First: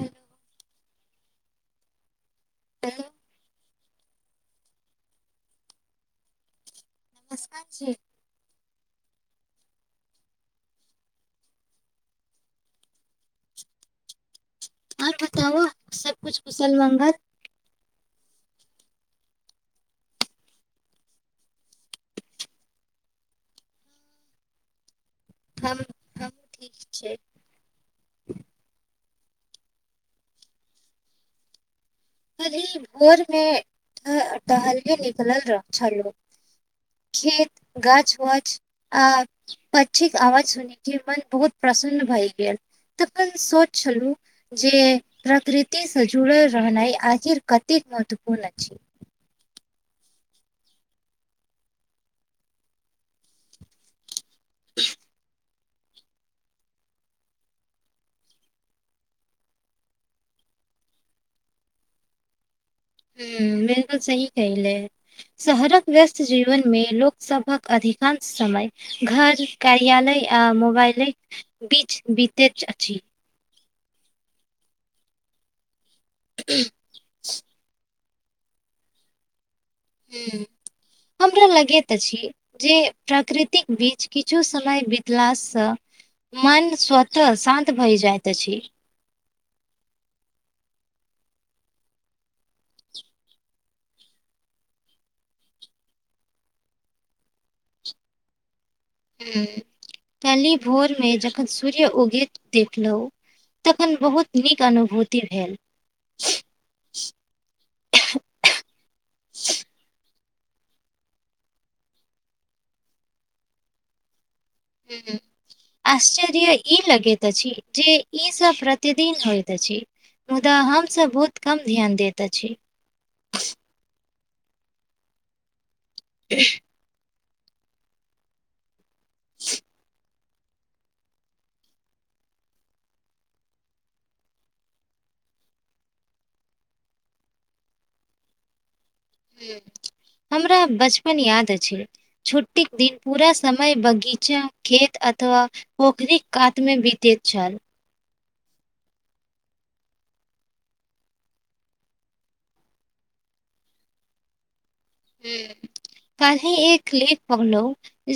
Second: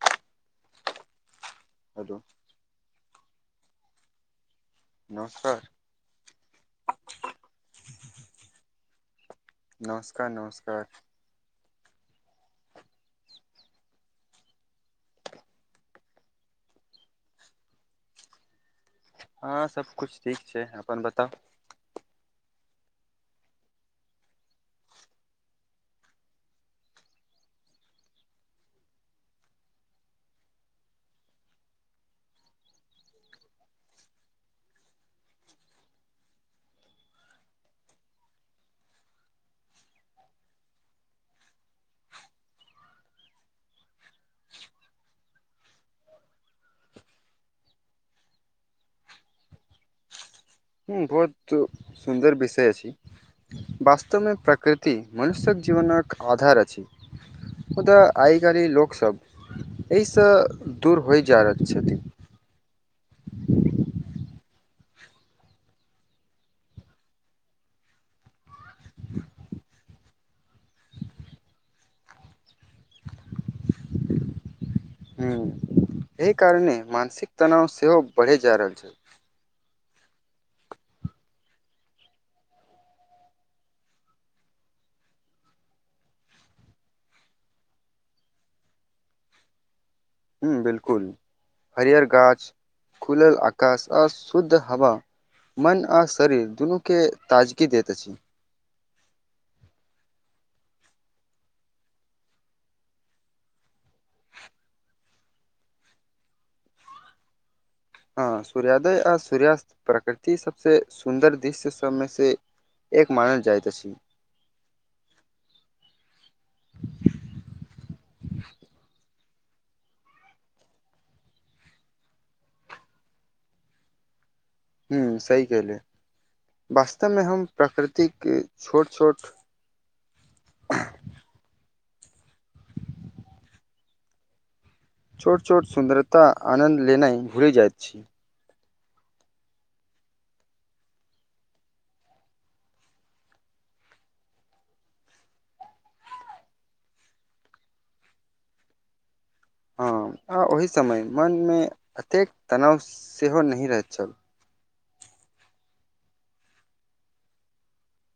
Hello hello आ नमस्कार [inaudible] नमस्कार नमस्कार और बताबु सब कुछ कुशल मङ्गल हँ सब कुछ ठीक छै अपन बताउ [inaudible] ठीक छै अरे भोर मे टहले निकलल छलौ खेत गाछ वाछ आ पक्षीक आवाज सुनि के मन बहुत प्रसन्न भय गेल तखन सोच छलु जे प्रकृति से जुड़ल रहनाइ आखिर कते महत्वपूर्ण छै हूँ बहुत सुन्दर विषय अछि बास्त वमे प्रकृति मनुष्यक जीवनक आधारत जी मुदा आइ गरी लोक सब अय सँ दूर होई जा रहल छथिन हूं मेनो सही कहलै शहरक व्यस्त जीवन मे लोक सभक अधिकांश समय घर कार्यालय आ मोबाइलैक बीच बितैत अछि हूं एहि कारणेँ मानसिक तनाव सेहो भढ़ै जा रहल छै हूं हमरा लगैत अछि ई जे प्राकृतिक बीच किछु समय बितला सँ मन स्वतः शान्त भए जाइत अछि ई हूं बिलकुल हरियर गाछ खुलल आकाश आ शुद्ध हवा मन आ शरीर दुनूके ताजगी दैत अछि ई हूं कैले भोर मे जखन सूर्य उगैत देखलहु तखन बहुत नीक अनुभूति भेल हां सूर्यादय आ सूर्यास्त प्रकृति सबसे सुन्दर दृश्य सबमे से एक मानल जाइत अछी हूं हूँ आश्चर्य यै ई लगैत अछि इ की इ सब प्रतिदिन होइत अछि मुदा हम सब बहुत कम ध्यान दैत अछी हूँ सही कहले वास्तव मे हम प्राकृतिके छोट - छोट छोट - छोट सुन्दरता आनन्द लेनाय भुल जाइत छै हूँ हमरा बचपन याद अछि छुट्टीक दिन पूरा समय बगीचा खेत अथवा पोखरीक कात मे बितैत छल हँ आ ओहि समय मनमे एतेक तनाव सेहो नहि रहैत छल हूं ताही एक लेक कहलौ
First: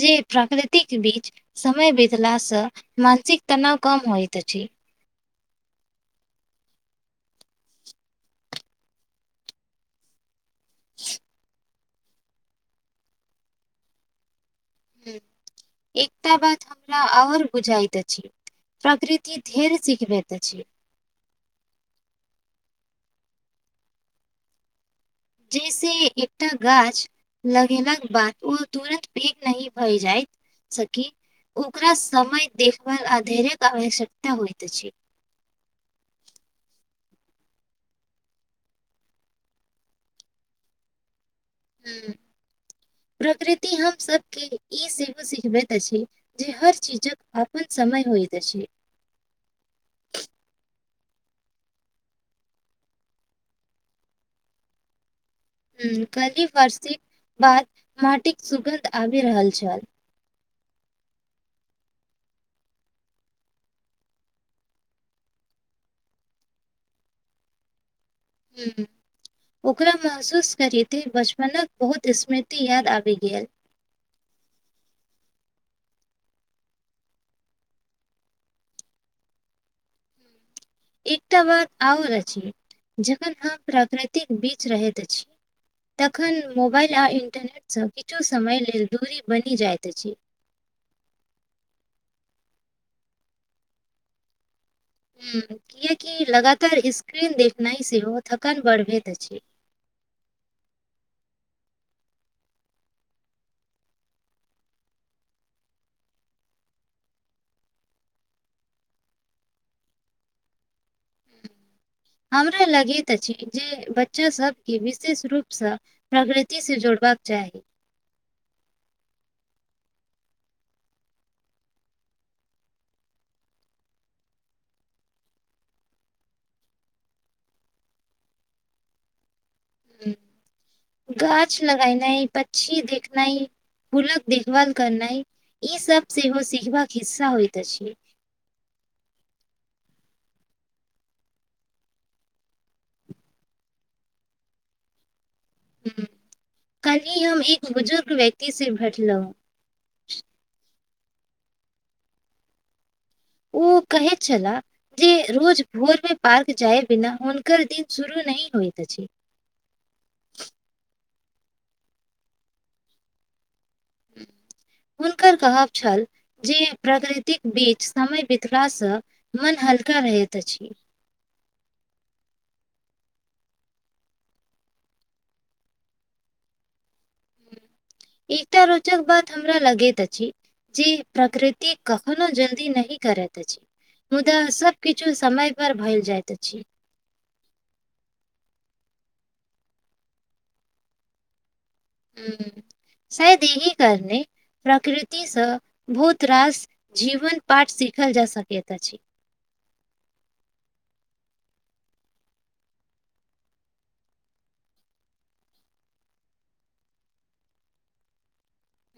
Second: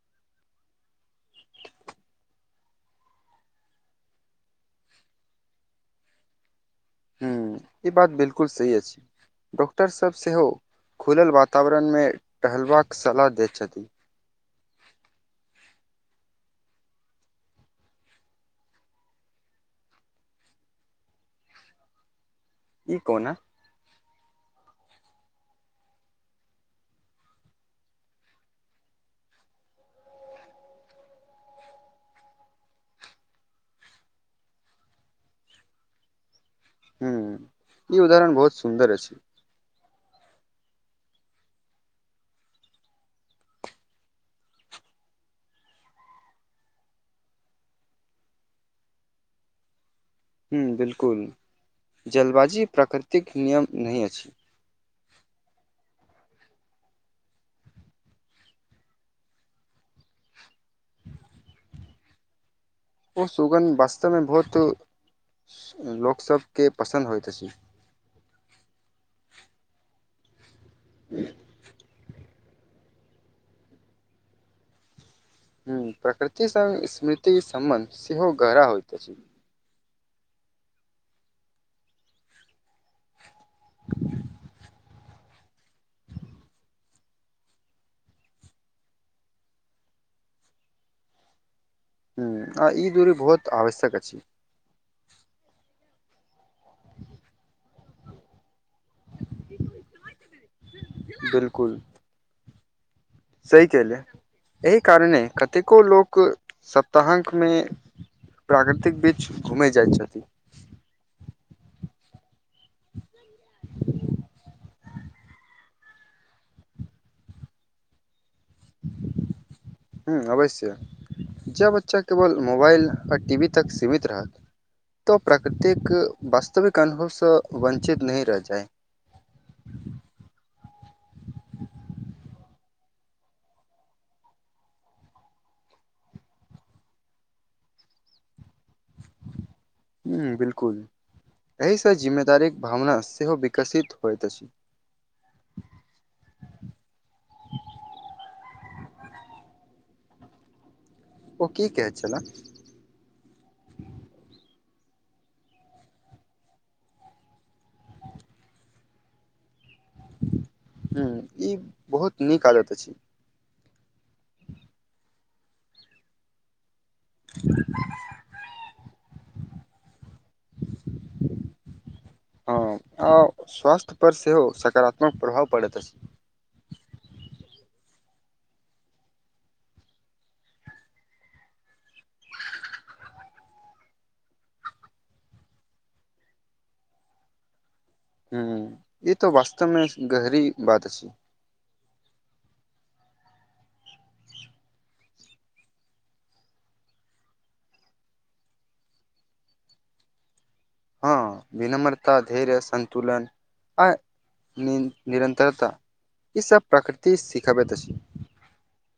जे प्राकृतिक बीच समय बितला स मानसिक तनाव कम होइत अछी हूं ई बात बिल्कुल सही अछि डॉक्टर सब सेहो खुलल वातावरण संग मे टहलबाक सलाह देत छथि हूँ एकटा बात हमरा आओर बुझाइत अछि प्राकृति धेर सीखबैत अछि ई कोना जै से एकटा गाछ लगेलाके बाद ओ तुरत पैघ नहि भए जायत सखी ओकरा समय देखभाल अधेरेका आवश्यकता होइत अछी हुँ ई उदाहरण बहुत सुन्दर अछि हूँ प्रकृति हम सबके ई सेहो सिखबैत अछि जे हर चीजक अपन समय होइत अछि हूँ बिल्कुल। जल्दबाजी प्राकृतिक नियम नहि अछि हूँ काल्ही वारषिक बाद माटिक सुगन्ध आबि रहल छल ओ सुगन्ध वास्तवमे बहुत लोक - सबके पसन्द होइत अछि हूँ हूँ ओकरा महसूस करे ते बचपनक बहुत स्मृति याद आबि गेल हूँ प्रकृति संग स्मृतिक सम्बन्ध सेहो गहरा होइत अछि एकटा बाद आओर अछि जखन हम प्राकृतिक बीच रहैत अछी तखन मोबाल आ इंटरनेटसँ किछु समय लेल दूरी बनि जाइत अछि हूँ आ ई दूरी बहुत आवश्यक अछि हूँ कियाकि लगातार स्क्रीन देखनाइ सेहो थकान बढ़बैत अछि - बिल्कुल सही कहिले एहि कारणे कतेको लोक सप्ताहाकमे- प्राकृतिक बीच घुमै जाइ छथि हमरा लगैत अछि जे बच्चा सबके विशेष रूपसँ- प्रकृतिक से जोड़बाक चाही [inaudible] हूँ आवश्य ज बच्चा केवल मोबाइल आ टी वी तक सीमित रहत तऽ प्राकृतिक वास्तविक अनुभवसँ वञ्चित नहि रहि जाय हूँ गाछ लगैनाय पछी देखनाय फूलक देखभाल करनाइ ई सब सेहो सिखबाका हिस्सा होइत अछि हम्म बिलकुल एहि स जिम्मेदारी क भावना सेहो विकसित होइत अछि हूँ कलहि हम एक बुजुर्ग व्यक्ति से भेटलहु ओ कि कहैत छलाह उ कहै छला जे रोज भोर मे पार्क जाय बिना हुनकर दिन शुरू नहि होइत अछि हम्म इ बहुत नीक आदत अछि हुनकर कहब छल जे प्रकृ- तीक बीच समय बितलाा स मन हल्का रहैत अछि हँ आ स्वास्थ्य पर सेहो सकारात्मक प्रभाव परैत अछि एकटा रोचक बात हमरा लगैत अछि जे प्रकृति कखनो जल्दी नहि करैत अछि मुदा सब किछु समय पर भैल जाइत अछि हूँ ई त वास्तवमे गहरी बात अछि हम्म शायद यही कारनै प्रकृति सँ भूत रास जीवन पाठ सीखल जा सकैत अछि हँ विनम्रता धैर्य संतुलन आ निन निरन्तरता इ सभ प्राकृतिक सिखबैत अछि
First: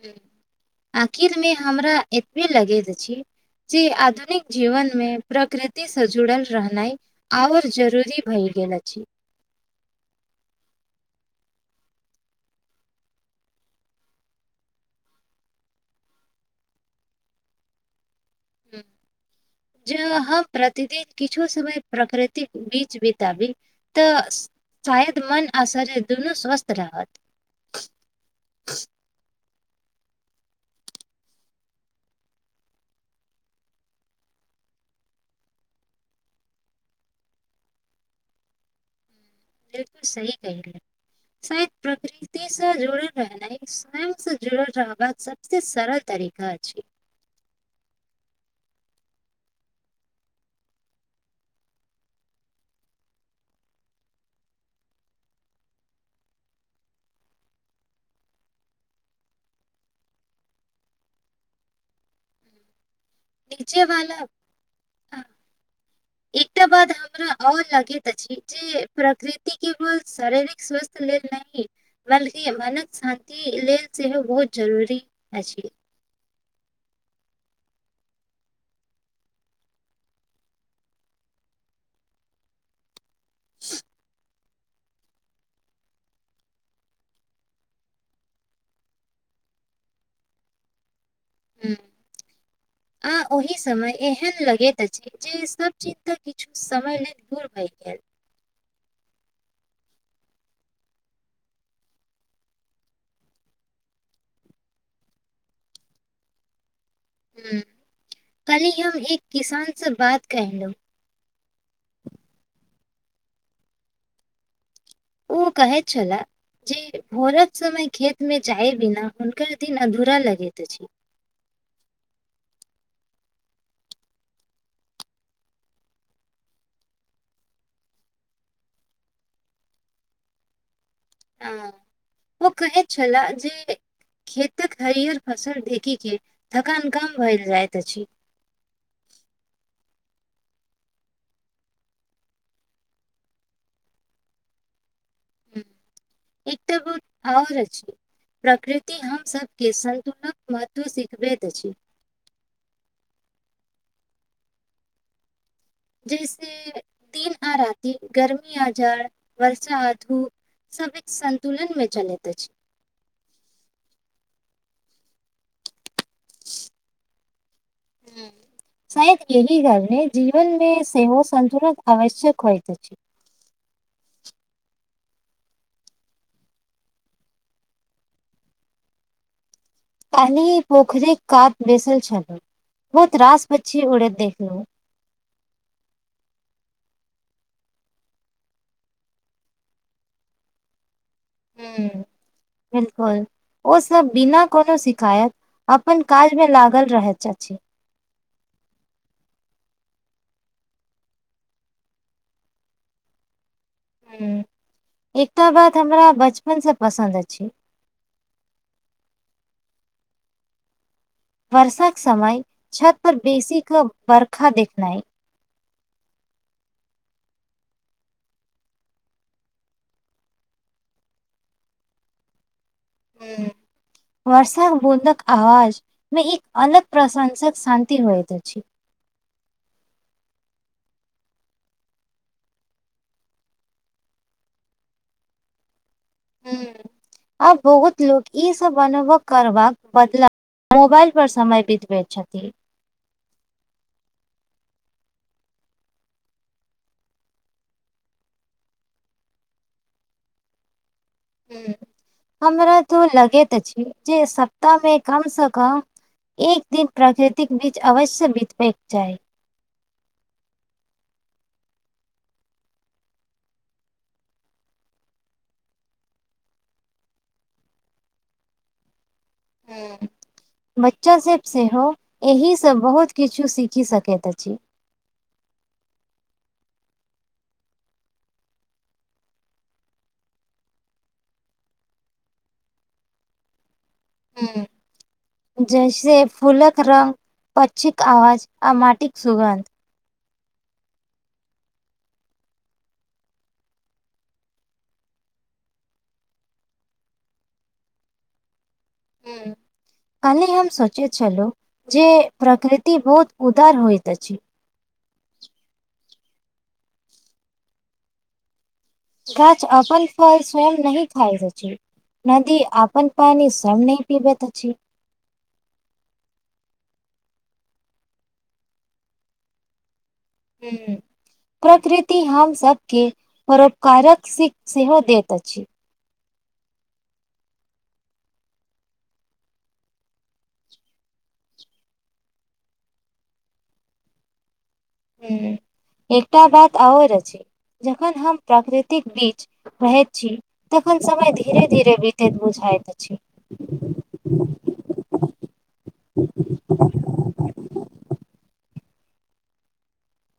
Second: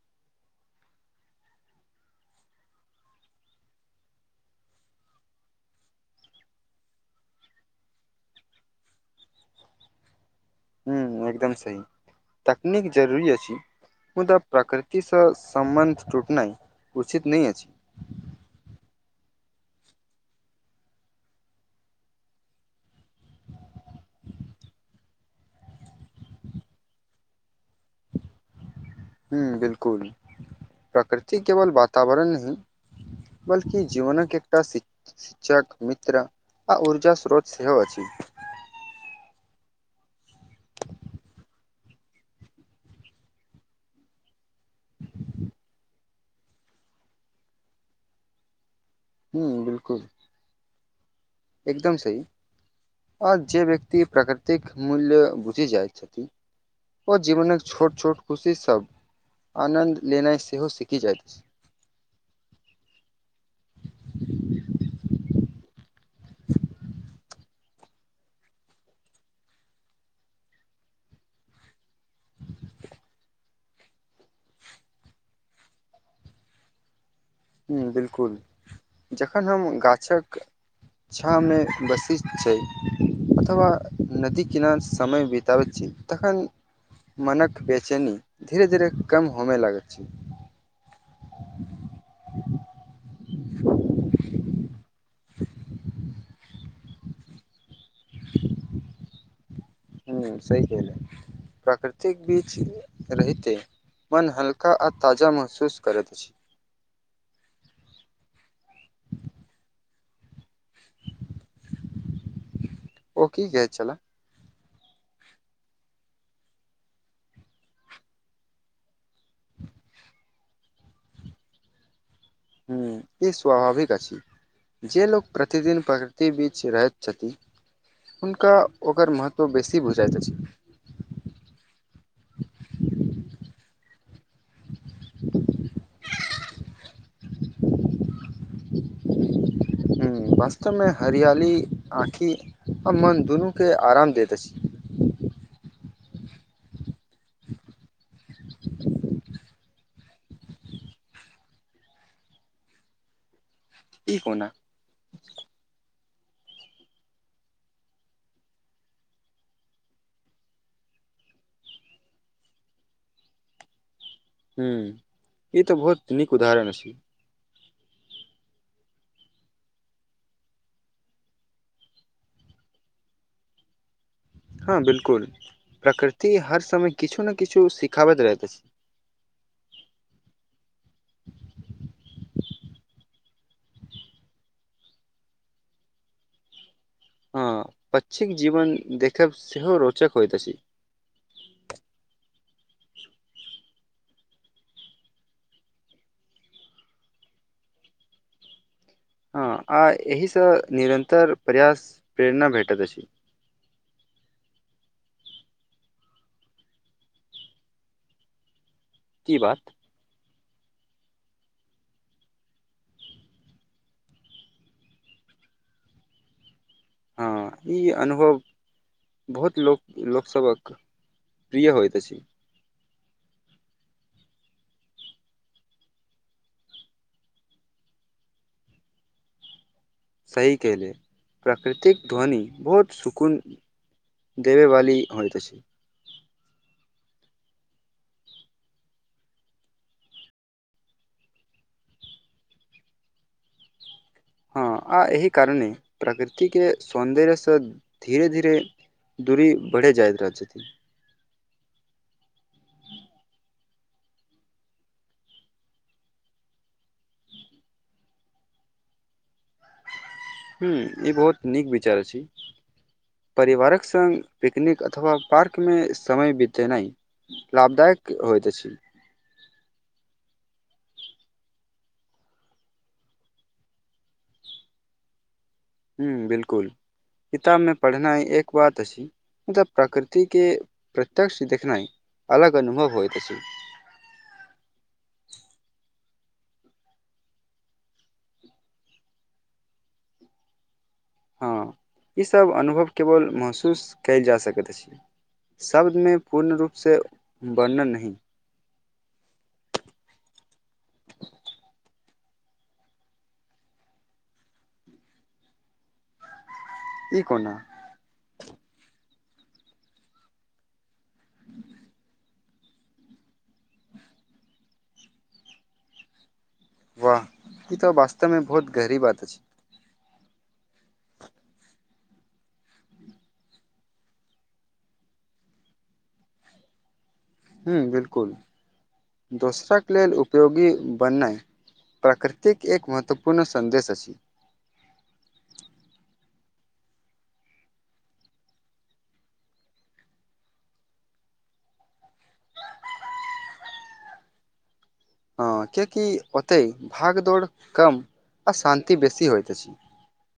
हम्म आखिर मे हमरा एतबे लगैत अछि जे आधुनिक जीवन मे प्रकृति से जुड़ल रहनाइ आओर जरूरी भइल गेल अछि हम्म एकदम सही तकनीक जरूरी अछि मुदा प्रकृति सँ सम्बन्ध टूटनाय उचित नय अछि हुँ ज हम प्रतिदिन किछु समय प्रकृतिक बीच बिताबी त शायद मन आ शरीर दुनू स्वस्थ रहत हुँ बिलकुल प्रकृति केवल वातावरण नहि बल्कि जीवनक एकटा शि शिक्षक मित्र आ ऊर्जा स्रोत सेहो अछि बिल्कुल सही कहली शायद प्रकृति स जुड़ल रहनाय स्वयं से जुड़ल रहबाक सबसे सरल तरीका छै हूँ बिलकुल एकदम सही आ जे व्यक्ति प्राकृतिक मूल्य बुझी जाय छथि ओ जीवनक छोट छोट खुशी सब आनन्द लेनाय सेहो सीखि जाइत अछि नीचे वाला एकटा बात आओर हमरा आओर लगैत अछि जे प्रकृति केवल शारीरिक स्वस्थ लेल नहि बल्कि मनक शान्ति लेल सेहो बहुत जरूरी अछि हूँ बिल्कुल जखन हम गाछक छाँह मे बसीत छै अथवा नदी किनार समय बिताबै छी तखन मनक बेचैनी धीरे धीरे कम होमय लगैत छी हूँ [inaudible] आ ओहि समय एहेन लगैत अछि जी सब चिज के किछु समय लैत दूर भय गेल हूँ सही कहले प्रकृतिक बीच रहिते मन हल्का आ ताजा महसूस करत अछि हुँ काल्ही हम एक किसान सऽ बात कैलू ओ की कहै छलाय उऽ कहै छलय जे भोरक समय खेतमे जाय बिना हुनकर दिन अधूरा लगैत अछि हुँ ई स्वाभाविक अछि जे लोक प्रतिदिन प्रकृति बीच रहैत छथि हुनका ओकर महत्व बेसी बुझाइत अछि हुँ ओ कहैत छलय जे खेतक हरियर फसल देखी के थकान कम भेल जाइत अछि हुँ वास्तव मे हरियाली आँखि आ मन दुनू के आराम देत अछि हू एकटा बात और आछि प्रकृति हमसभ के सन्तुलक महत्व सिखबैत अछि ई कोना जैसे दिन आ राति गर्मी आ जाड़ वर्षा आ धूप सब एक संतुलन मऽ चलैत अछि हँ ई तऽ बहुत नीक उदाहरण अछि हू शायद एहि कारणे जीवन मे सेहो संतुलन आवश्यक होइत अछि हँ बिल्कुल प्रकृति हर समय किछु ने किछु सिखाबैत रहैत अछि काल्हिपोखरी कात बैसल छलो बहुत रास पऽछी उड़ैत देखलहु हँ पछिक जीवन देखब सेहो रोचक होइत अछि हू बिल्कुल ओ सब बिना कोनो शिकायत अपन काज मे लागल रहैत अछि हँ आ एहिसँ निरन्तर प्रयास प्रेरणा भेटैत अछि हुँ एकटा बात हमरा बचपन सऽ पसन्द अछि की बात वर्षाक के समय छत पर बेसी कऽ बर्खा देखनाइ हँ ई अनुभव बहुत लोक लोकसभक प्रिय होइत अछि हू वर्षाकऽ बूंदक आवाज मे एक अलग प्रशंसक शान्ति होइत अछि सही केले प्राकृतिक ध्वनि बहुत सुकून देबेवाली होइत अछि हू आब बहुत लोको ई सब अनुभव करबाक बदलाव मोबाइल पर समय बीतबे छथि हँ आ एहि कारणे प्रकृतिके सौन्दर्यसँ धीरे धीरे दूरी बढ़े जाय छथि हू हमरा तो लगैत छै जे सप्ताह मे कमसँ कम एक दिन प्राकृतिक बीज अवश्य बितबयके चाही हू ई बहुत नीक विचार अछि परिवारक संग पिकनिक अथवा पार्कमे समय बितेनाइ लाभदायक होइत अछि हुॅं बच्चा सब सेहो एहि स बहुत किछु सीखि सकैत अछि हुॅं बिलकुल किताबमे पढ़नाइ एक बात अछि मुदा प्रकृतिके प्रत्यक्ष देखनाइ अलग अनुभव होइत अछि हुॅं जैसे फूलक रंग पचछिक आवाज आ माटिक सुगन्ध हँ ईसभ अनुभव केवल महसूस कयल जा सकैत अछि शब्दमे पूर्ण रूपसँ वर्णन नहि हुॅं कले हम सोचे छलहुँ जे प्रकृति बहुत उदार होइत अछि ई कोना गाछ अपन फल स्वयं नह खायत अछि नदी अपन पानी स यम नहि पीबैतऽ अछि वाह ई त वास्तवमे बहुत गहरी बात अछि हुॅं प्रकृति हम सबके परोपकारक सीख सेहो दैत अछि हुॅं बिलकुल दोसरक लेल उपयोगी बननाय प्राकृतिक एक महत्वपूर्ण सन्देश अछि हुॅं एकटा बात आओर अछि जखन हम प्राकृतिक बीज रहैत छी तखन समय धीरे धीरे बीतैत बुझाइत अछि [inaudible] हँ कियाकि ओतय भागदौड़ कम आ शान्ति बेसी होइत अछि